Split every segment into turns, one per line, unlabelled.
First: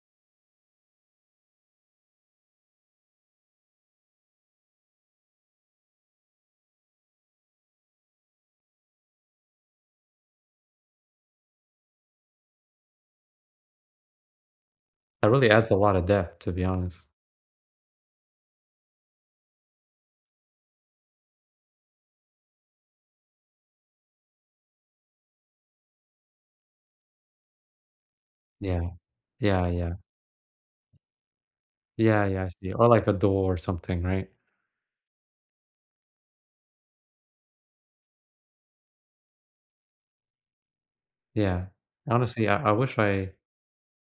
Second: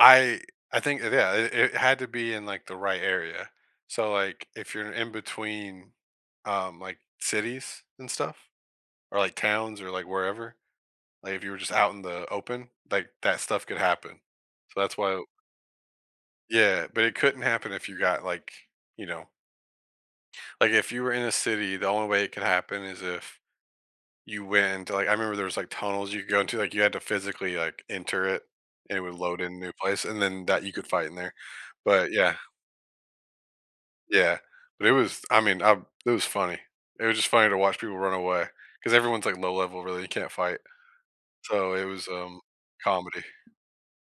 I I think it yeah, i it had to be in, like, the right area, so, like, if you're in between, um, like, cities and stuff or, like, towns or, like, wherever, like, if you were just out in the open, like, that stuff could happen, so that's why
That really adds a lotta depth, to be
Yeah, but
honest.
it couldn't happen if you got, like, you know like, if you were in a city, the only way it could happen is if you went like, I remember there was, like, tunnels you go into, like, you had to physically, like, enter it,
Yeah.
and it would load in a
Yeah,
new
yeah.
place, and then that, you could fight in there, but,
Yeah,
yeah.
yeah, I see, or, like, a door or something, right?
Yeah, but it was I mean, uh it was funny, it was just funny to watch people run away 'cause everyone's, like, low level, really, you can't fight,
Yeah.
so it was, um,
Honestly, I I wish
comedy.
I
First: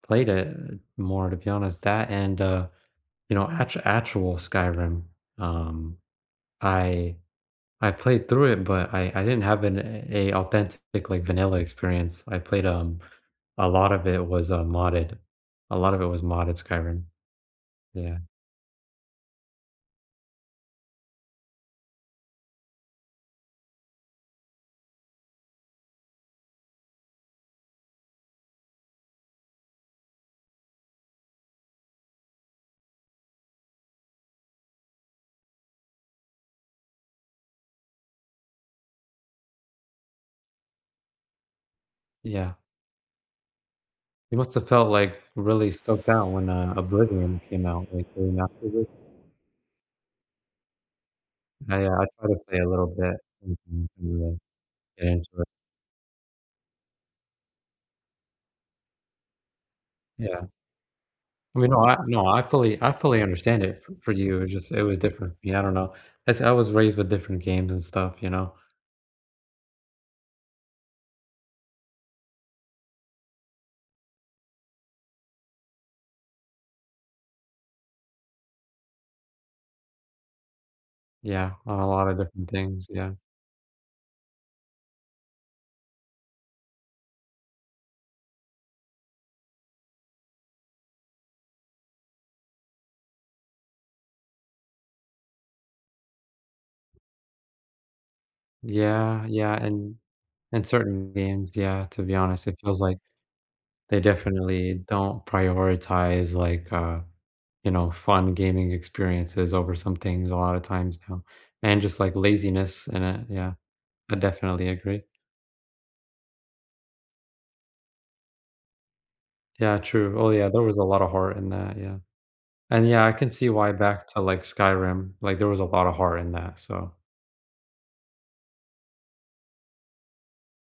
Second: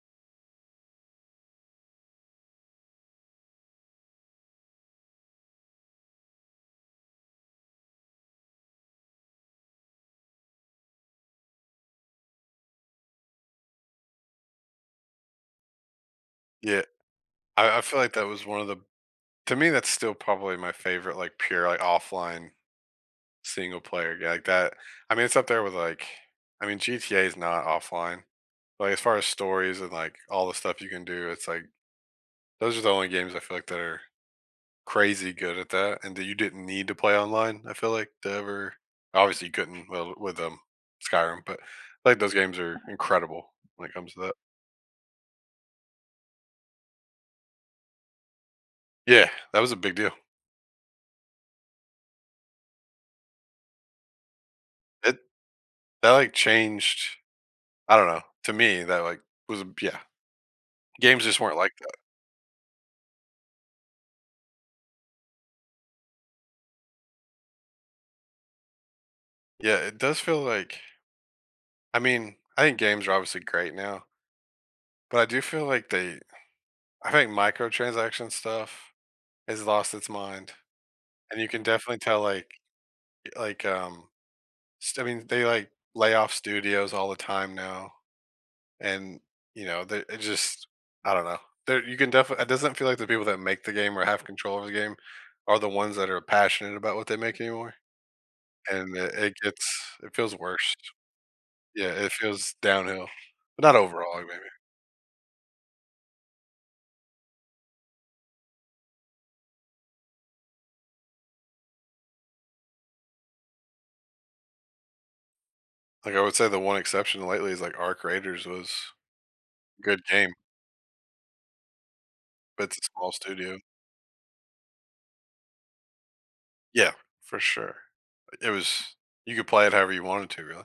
played it more, to be honest, that and, uh, you know, act actual Skyrim, um, I I played through it, but I I didn't have an a a authentic, like, vanilla experience, I played um, a lot of it was a modded a lot of it was modded
Yeah.
Skyrim.
I I feel like
Yeah.
that was one of the To me, that's still probably my favorite, like, pure, like, offline, single-player g I got I mean, it's up there with, like I mean, GTA is not offline. But, as far as stories and, like, all the stuff you can do, it's like those are the only games I feel, like, that are crazy good at that and that you didn't need to play online, I feel like, to ever obviously couldn't, well, with, um, Skyrim, but, like, those
Yeah.
games are incredible when it comes to that.
It must have felt, like, really stuck down when, uh, Oblivion came out, like,?
Yeah,
[unintelligible]
that was a big deal.
I, uh I try to play a little bit [unintelligible] and
It
enjoy.
that, like, changed I don't know, to me, that, like, was b yeah.
Yeah.
Games just weren't
I mean,
like
no, I
that.
no, I fully I fully understand it f for you, it just it was different, yeah, I don't know, that's I was raised with different games and stuff, you know?
Yeah. It does feel like I mean, I think games are obviously great now. But I do feel, like, they I think microtransaction stuff has lost its mind. And you
Yeah,
can
on a
definitely
lotta
tell, like
different things, yeah.
like, um, just, I mean, they, like, lay off studios all the time now. And, you know, they it just I don't know, there you can defi it doesn't feel like the people that make the game or have control of the game are the ones that are passionate about what they make anymore, and it
Yeah,
it
yeah,
it's
and
it feels
and
worst.
certain games, yeah,
Yeah,
to
it
be honest,
feels
it feels like
downhill, but not
they
overall, maybe.
definitely don't prioritize, like, uh, you know, fun gaming experiences over some things a lotta times now, and just like laziness in it, yeah. I definitely agree.
Like, I would say the one exception lately is, like, ARC Raiders was
Yeah,
good
true, oh,
game.
yeah, there was a lotta heart in that, yeah.
But it's
And,
a
yeah,
small
I can see
studio.
why back to, like, Skyrim, like, there was a lotta heart in that,
Yeah.
so
For sure. It was you could play it however you wanted to, really.